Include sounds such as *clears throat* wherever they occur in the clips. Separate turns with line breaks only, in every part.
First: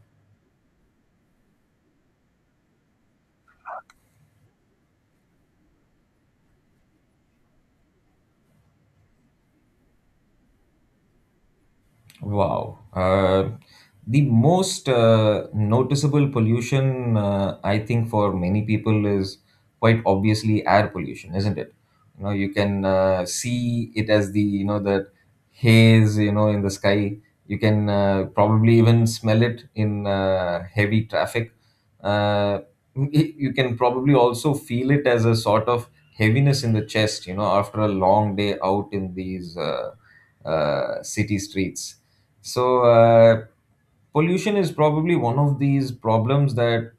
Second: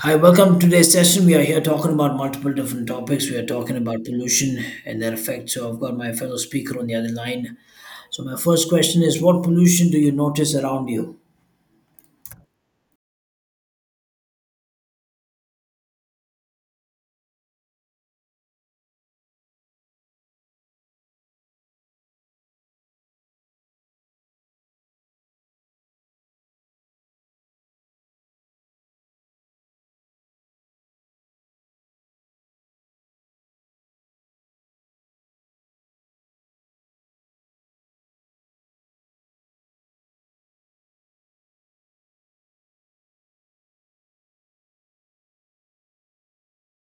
Hi, welcome to today's session. We are here talking about multiple different topics. We are talking about pollution and their effects. So I've got my fellow speaker on the other line. So my first question is, what pollution do you notice around you?
Wow. The most noticeable pollution, I think, for many people is quite obviously air pollution, isn't it? You can see it as the, that haze, in the sky. You can probably even smell it in heavy traffic. Uh, you can probably also feel it as a sort of heaviness in the chest, after a long day out in these. City streets. So, pollution is probably one of these problems that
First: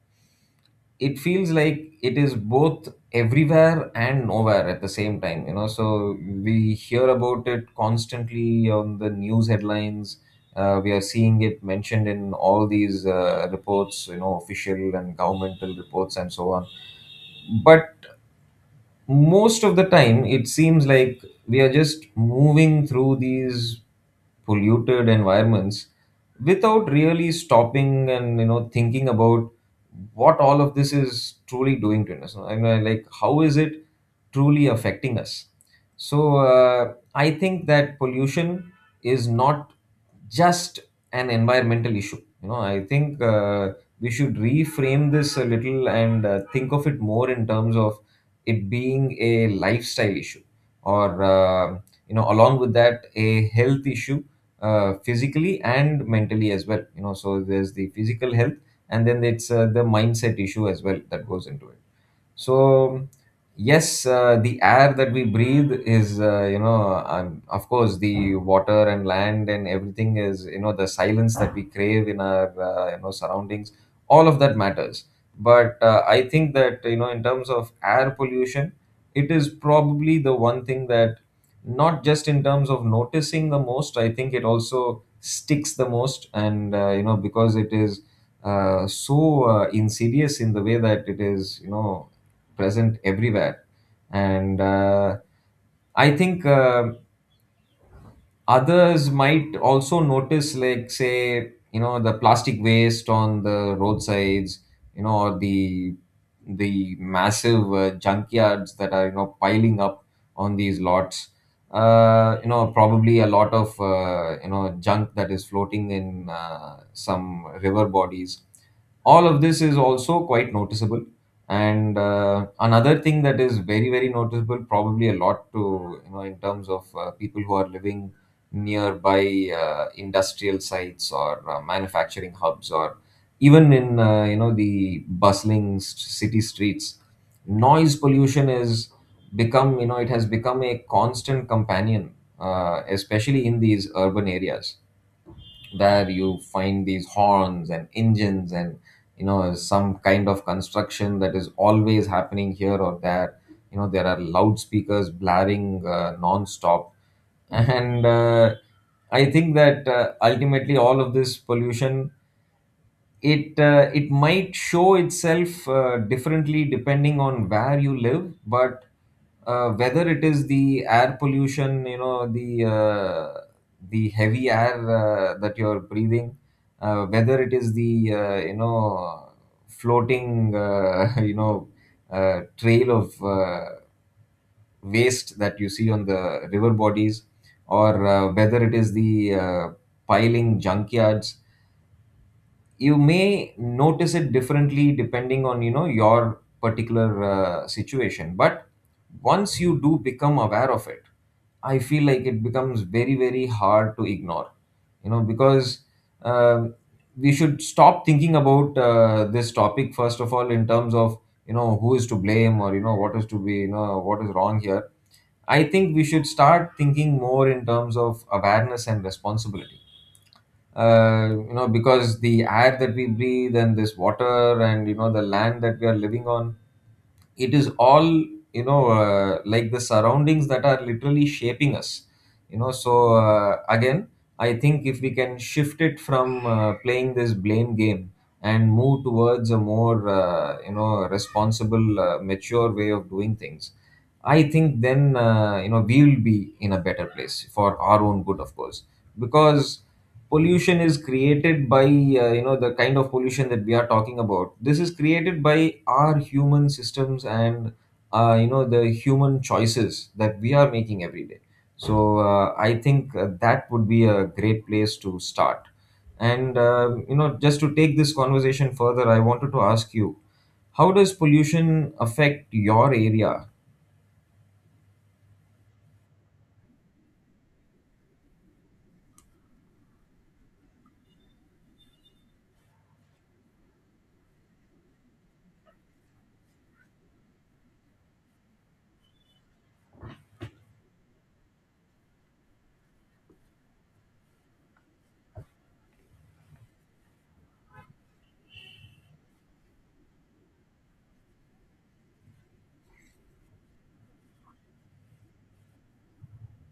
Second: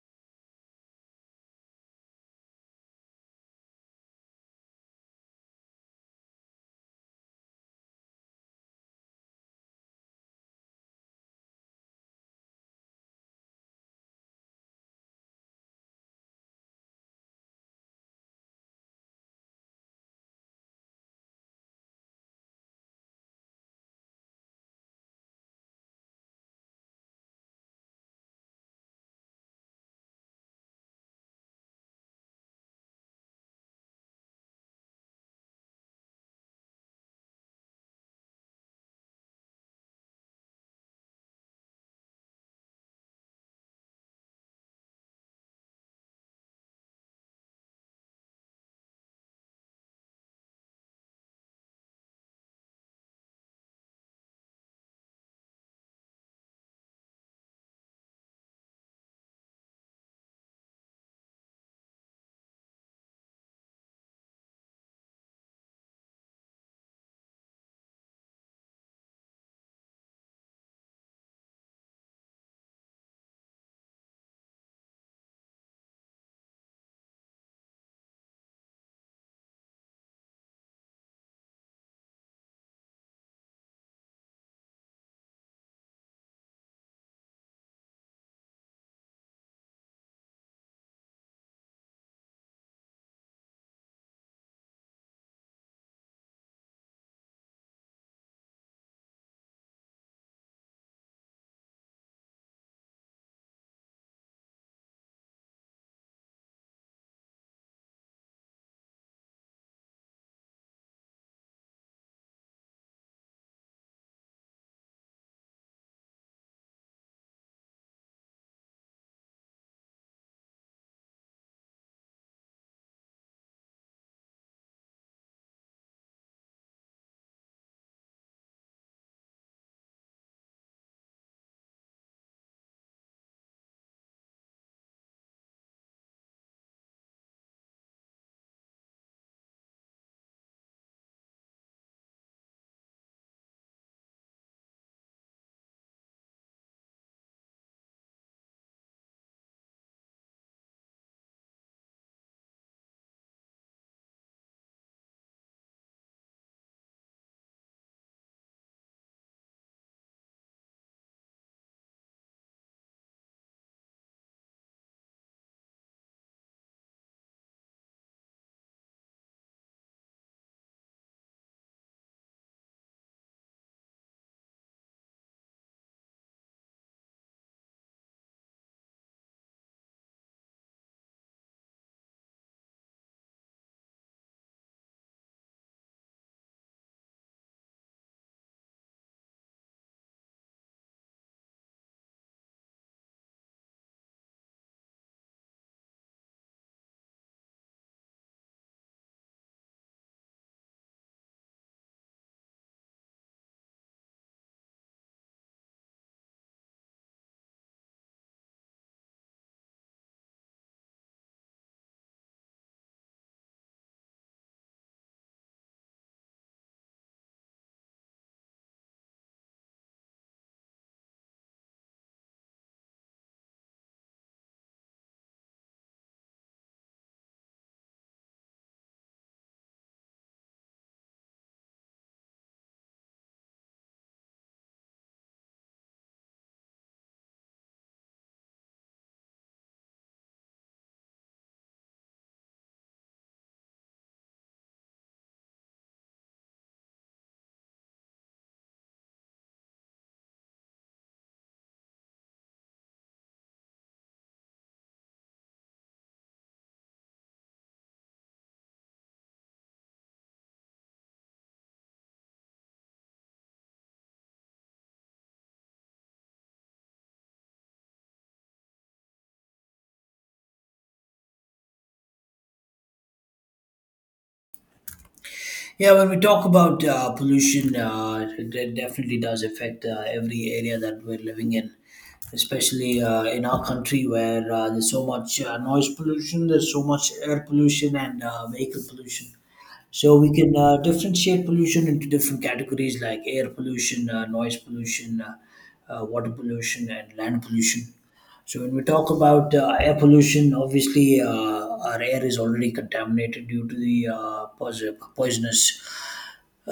it feels like it is both everywhere and nowhere at the same time. So we hear about it constantly on the news headlines. We are seeing it mentioned in all these reports, official and governmental reports and so on. But most of the time it seems like we are just moving through these polluted environments without really stopping and thinking about what all of this is truly doing to us. I mean, like, how is it truly affecting us? So, I think that pollution is not just an environmental issue. I think we should reframe this a little, and think of it more in terms of it being a lifestyle issue, or along with that, a health issue, physically and mentally as well. So there's the physical health, and then it's the mindset issue as well that goes into it. So yes, the air that we breathe is of course, the water and land, and everything is, the silence that we crave in our surroundings, all of that matters. But I think that in terms of air pollution, it is probably the one thing that not just in terms of noticing the most, I think it also sticks the most. And because it is so insidious in the way that it is, present everywhere. And I think others might also notice, like, say, the plastic waste on the roadsides, or the massive junkyards that are piling up on these lots. Probably a lot of junk that is floating in some river bodies, all of this is also quite noticeable. And another thing that is very very noticeable, probably a lot to in terms of people who are living nearby industrial sites or manufacturing hubs, or even in the bustling city streets, noise pollution is become, it has become a constant companion, especially in these urban areas where you find these horns and engines and some kind of construction that is always happening here or there. There are loudspeakers blaring non-stop. *laughs* And I think that ultimately all of this pollution, it might show itself differently depending on where you live. But whether it is the air pollution, the heavy air that you're breathing, whether it is the floating *laughs* trail of waste that you see on the river bodies, or whether it is the piling junkyards, you may notice it differently depending on your particular situation. But once you do become aware of it, I feel like it becomes very very hard to ignore, because um we should stop thinking about this topic first of all in terms of who is to blame, or what is to be, what is wrong here. I think we should start thinking more in terms of awareness and responsibility, because the air that we breathe and this water and the land that we are living on, it is all, like the surroundings that are literally shaping us. So again, I think if we can shift it from playing this blame game and move towards a more responsible mature way of doing things, I think then we'll be in a better place for our own good, of course. Because pollution is created by the kind of pollution that we are talking about, this is created by our human systems and the human choices that we are making every day. So I think that would be a great place to start. And just to take this conversation further, I wanted to ask you, how does pollution affect your area?
Yeah, when we talk about pollution, it definitely does affect every area that we're living in, especially in our country where there's so much noise pollution, there's so much air pollution and vehicle pollution. So we can differentiate pollution into different categories like air pollution, noise pollution, water pollution, and land pollution. So when we talk about air pollution, obviously our air is already contaminated due to the poisonous uh,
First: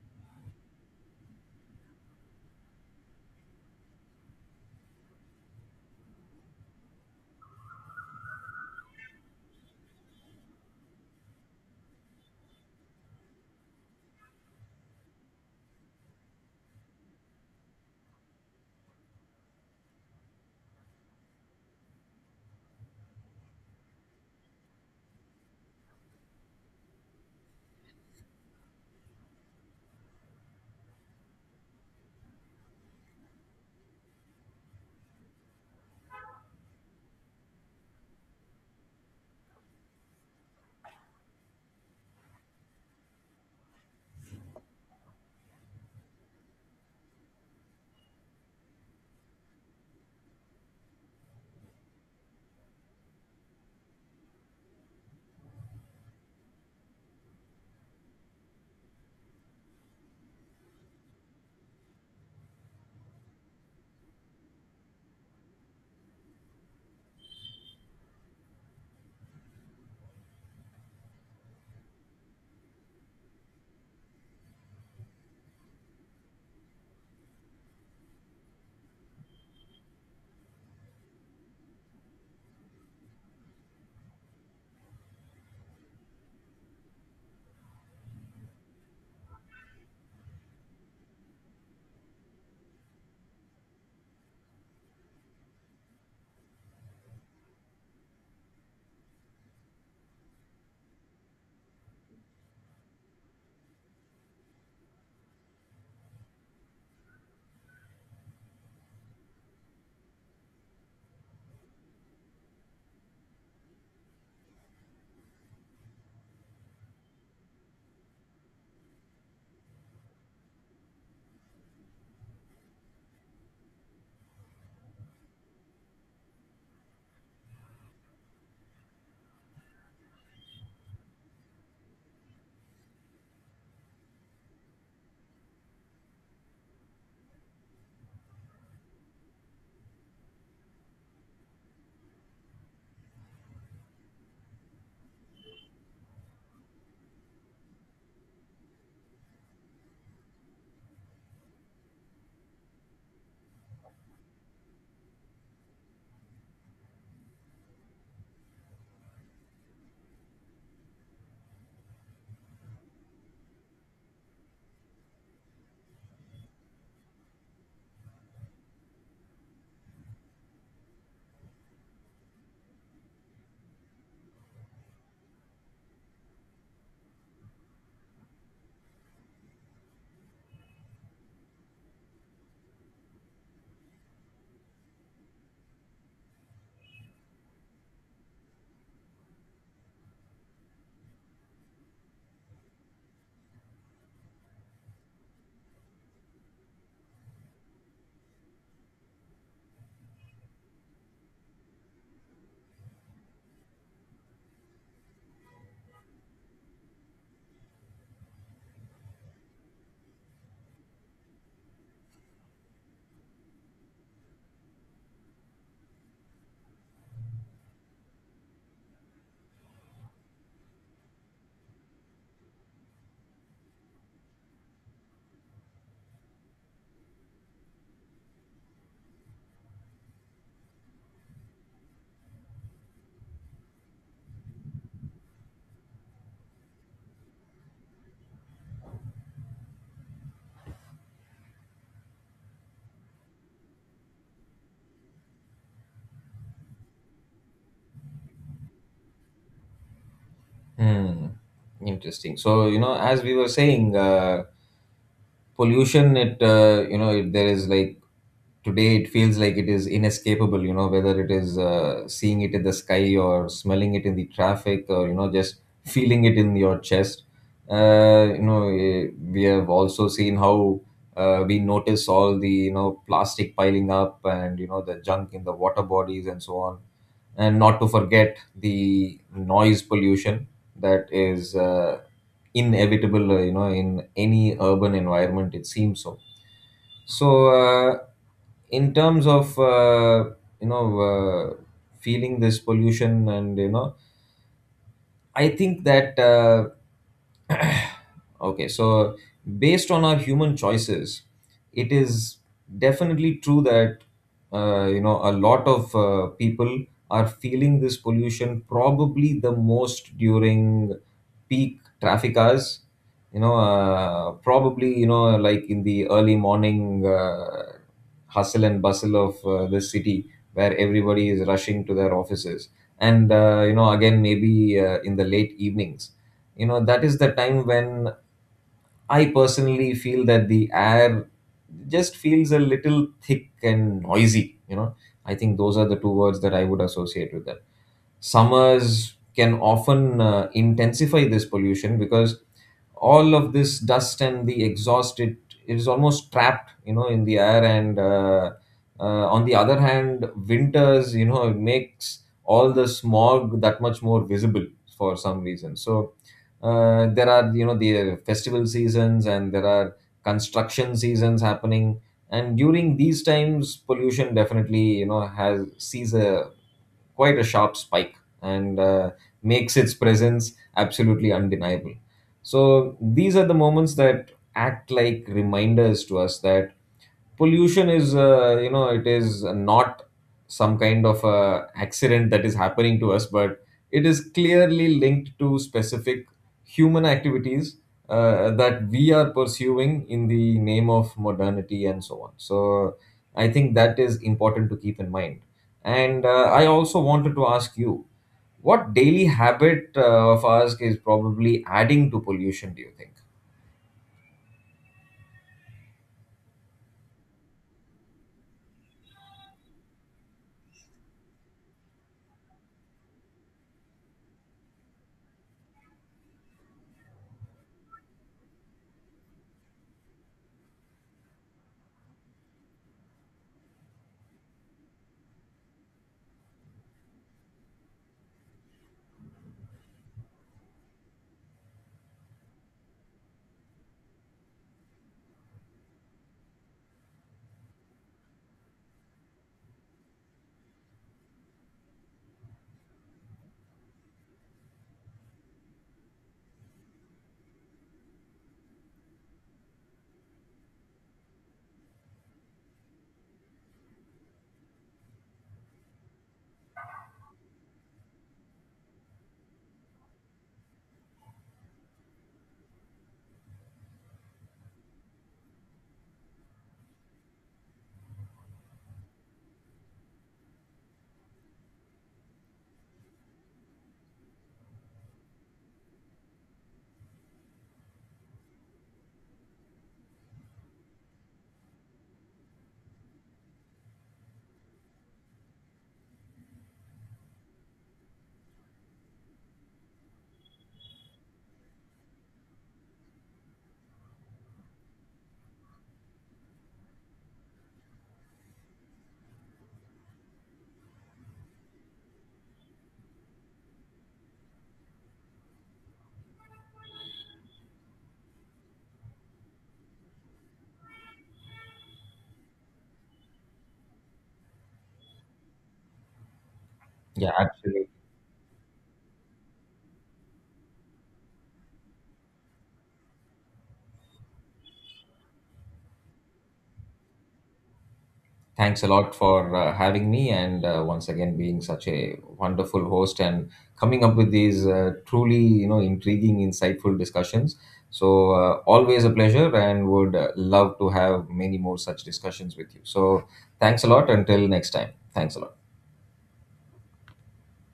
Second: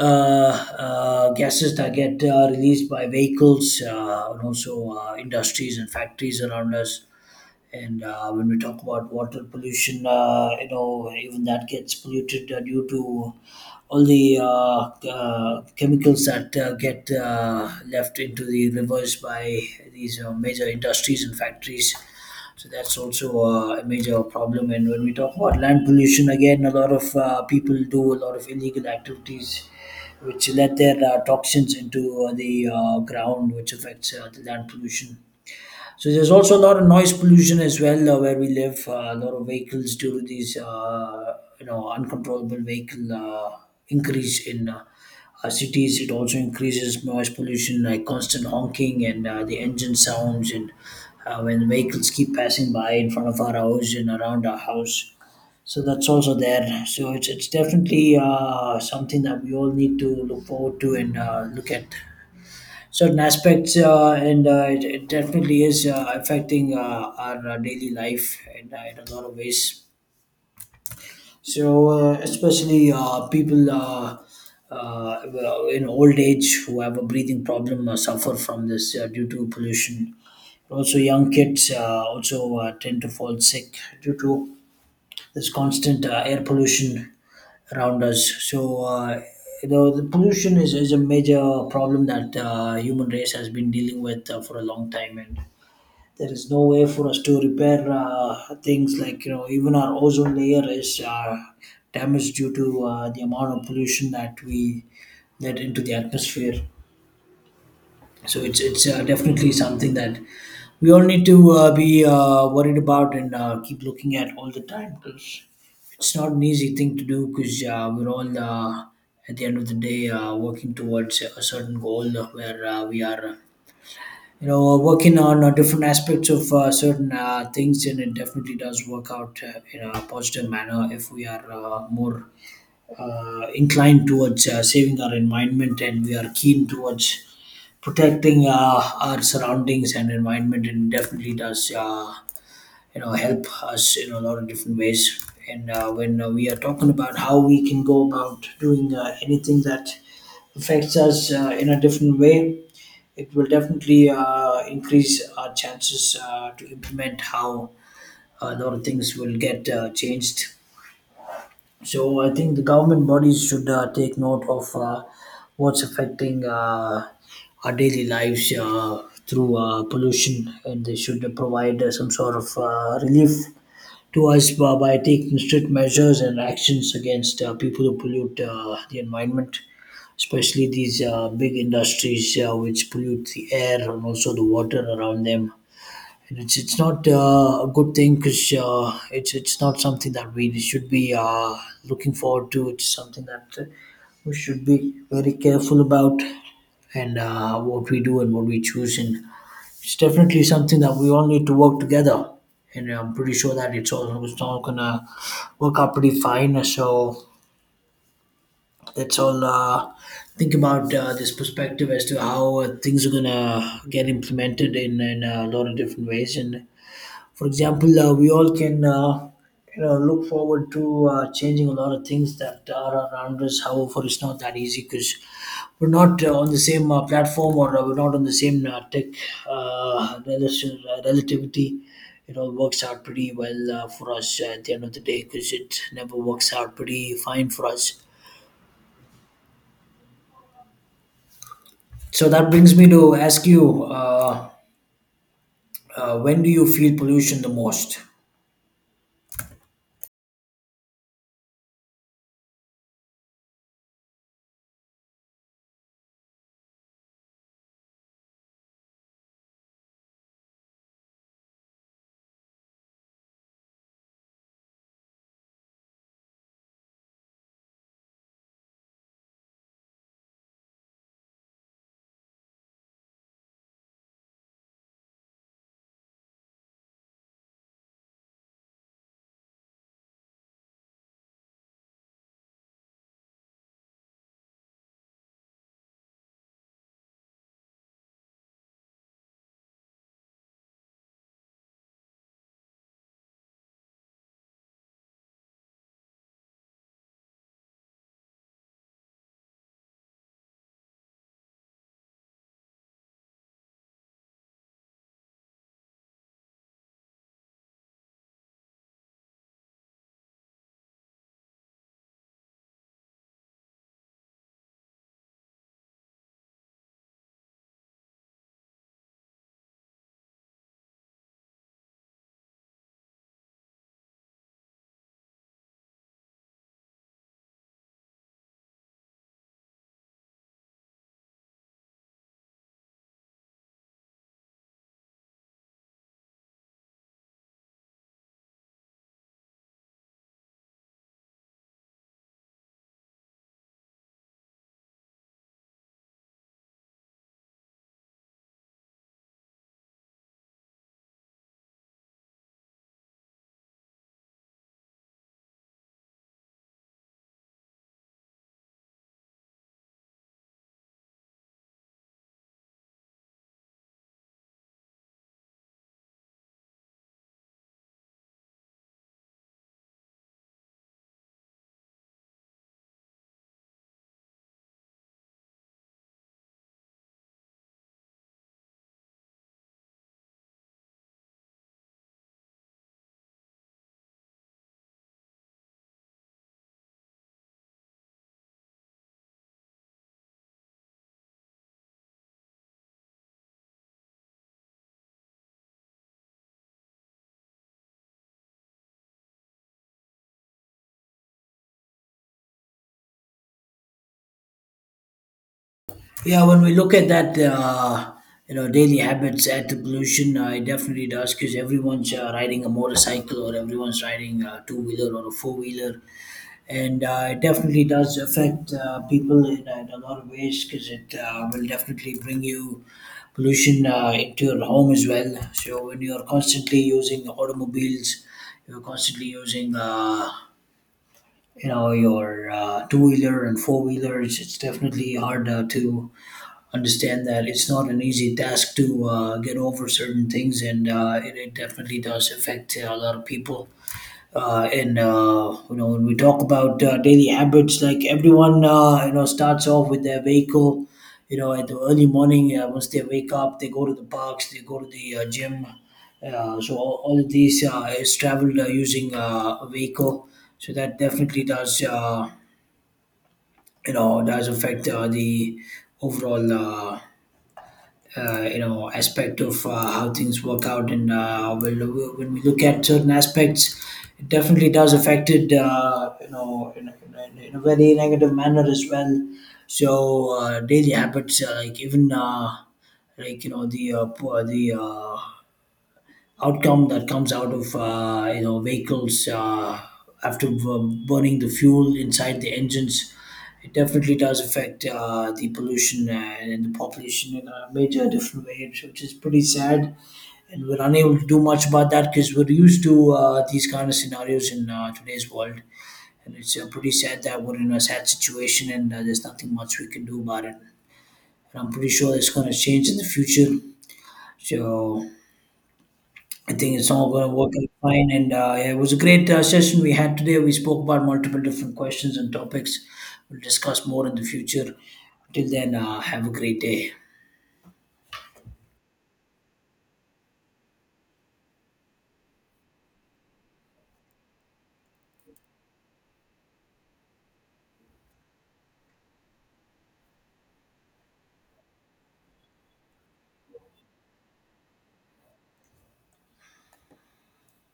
gases that get released by vehicles and also industries and factories around us. And when we talk about water pollution, you know, even that gets polluted due to all the chemicals that get left into the rivers by these major industries and factories. So that's also a major problem. And when we talk about land pollution, again, a lot of people do a lot of illegal activities which let their toxins into the ground, which affects the land pollution. So there's also a lot of noise pollution as well where we live. A lot of vehicles due to these, you know, uncontrollable vehicle increase in cities. It also increases noise pollution, like constant honking and the engine sounds, and when vehicles keep passing by in front of our house and around our house. So that's also there. So it's definitely something that we all need to look forward to and look at certain aspects and it definitely is affecting our daily life in a lot of ways. So especially people, well, in old age who have a breathing problem suffer from this due to pollution. Also young kids also tend to fall sick due to there's constant air pollution around us. So, you know, the pollution is a major problem that human race has been dealing with for a long time, and there is no way for us to repair things like, you know, even our ozone layer is damaged due to the amount of pollution that we let into the atmosphere. So it's definitely something that we all need to be worried about and keep looking at all the time because it's not an easy thing to do because we're all at the end of the day working towards a certain goal where we are you know working on different aspects of certain things, and it definitely does work out in a positive manner if we are more inclined towards saving our environment and we are keen towards protecting our surroundings and environment, and definitely does you know help us in a lot of different ways. And when we are talking about how we can go about doing anything that affects us in a different way, it will definitely increase our chances to implement how a lot of things will get changed. So I think the government bodies should take note of what's affecting our daily lives through pollution, and they should provide some sort of relief to us by taking strict measures and actions against people who pollute the environment, especially these big industries which pollute the air and also the water around them. And it's not a good thing because it's not something that we should be looking forward to. It's something that we should be very careful about, and what we do and what we choose. And it's definitely something that we all need to work together. And I'm pretty sure that it's all gonna work out pretty fine. So let's all think about this perspective as to how things are gonna get implemented in a lot of different ways. And for example, we all can you know look forward to changing a lot of things that are around us. However, it's not that easy because we're not on the same platform or we're not on the same relativity. It all works out pretty well for us at the end of the day because it never works out pretty fine for us. So that brings me to ask you, when do you feel pollution the most?
Hmm. Interesting. So as we were saying. Pollution, it it, there is like today it feels like it is inescapable, whether it is seeing it in the sky or smelling it in the traffic, or just feeling it in your chest. We have also seen how we notice all the plastic piling up and the junk in the water bodies and so on, and not to forget the noise pollution that is inevitable, in any urban environment, it seems. So in terms of you know uh, feeling this pollution, and I think that *clears throat* okay, so based on our human choices, it is definitely true that a lot of people are feeling this pollution probably the most during peak traffic hours. Probably like in the early morning hustle and bustle of the city where everybody is rushing to their offices. And again, maybe in the late evenings, that is the time when I personally feel that the air just feels a little thick and noisy. I think those are the two words that I would associate with that. Summers can often intensify this pollution because all of this dust and the exhaust, it is almost trapped, in the air. And on the other hand, winters, it makes all the smog that much more visible for some reason. So there are, the festival seasons, and there are construction seasons happening, and during these times pollution definitely, has sees a quite a sharp spike, and makes its presence absolutely undeniable. So these are the moments that act like reminders to us that pollution is, it is not some kind of accident that is happening to us, but it is clearly linked to specific human activities that we are pursuing in the name of modernity and so on. So I think that is important to keep in mind. And I also wanted to ask you, what daily habit of ours is probably adding to pollution, do you think?
Yeah, when we look at that, you know, daily habits add to pollution. It definitely does because everyone's riding a motorcycle or everyone's riding a two wheeler or a four wheeler, and it definitely does affect people in a lot of ways because it will definitely bring you pollution into your home as well. So when you're constantly using automobiles, you're constantly using. You know your two wheeler and four wheelers. It's definitely hard to understand that it's not an easy task to get over certain things, and it definitely does affect a lot of people. And you know, when we talk about daily habits, like everyone, you know, starts off with their vehicle. You know, at the early morning, once they wake up, they go to the parks, they go to the gym. So all of these is traveled using a vehicle. So that definitely does, you know, does affect the overall you know aspect of how things work out. And when we look at certain aspects, it definitely does affect it you know in a very negative manner as well. So daily habits like even like you know the poor the outcome that comes out of you know vehicles after burning the fuel inside the engines. It definitely does affect the pollution and the population in a major different way, which is pretty sad. And we're unable to do much about that because we're used to these kind of scenarios in today's world. And it's pretty sad that we're in a sad situation, and there's nothing much we can do about it. And I'm pretty sure it's going to change in the future. So I think it's all going
Yeah,
to work out
absolutely.
fine. And yeah, it was a great session we had today. We spoke about multiple different questions and topics. We'll discuss more in the future. Till then, have a great day.
Thanks a lot for having me, and once again being such a wonderful host and coming up with these truly intriguing, insightful discussions. So always a pleasure, and would love to have many more such discussions with you. So thanks a lot until next time. Thanks a lot.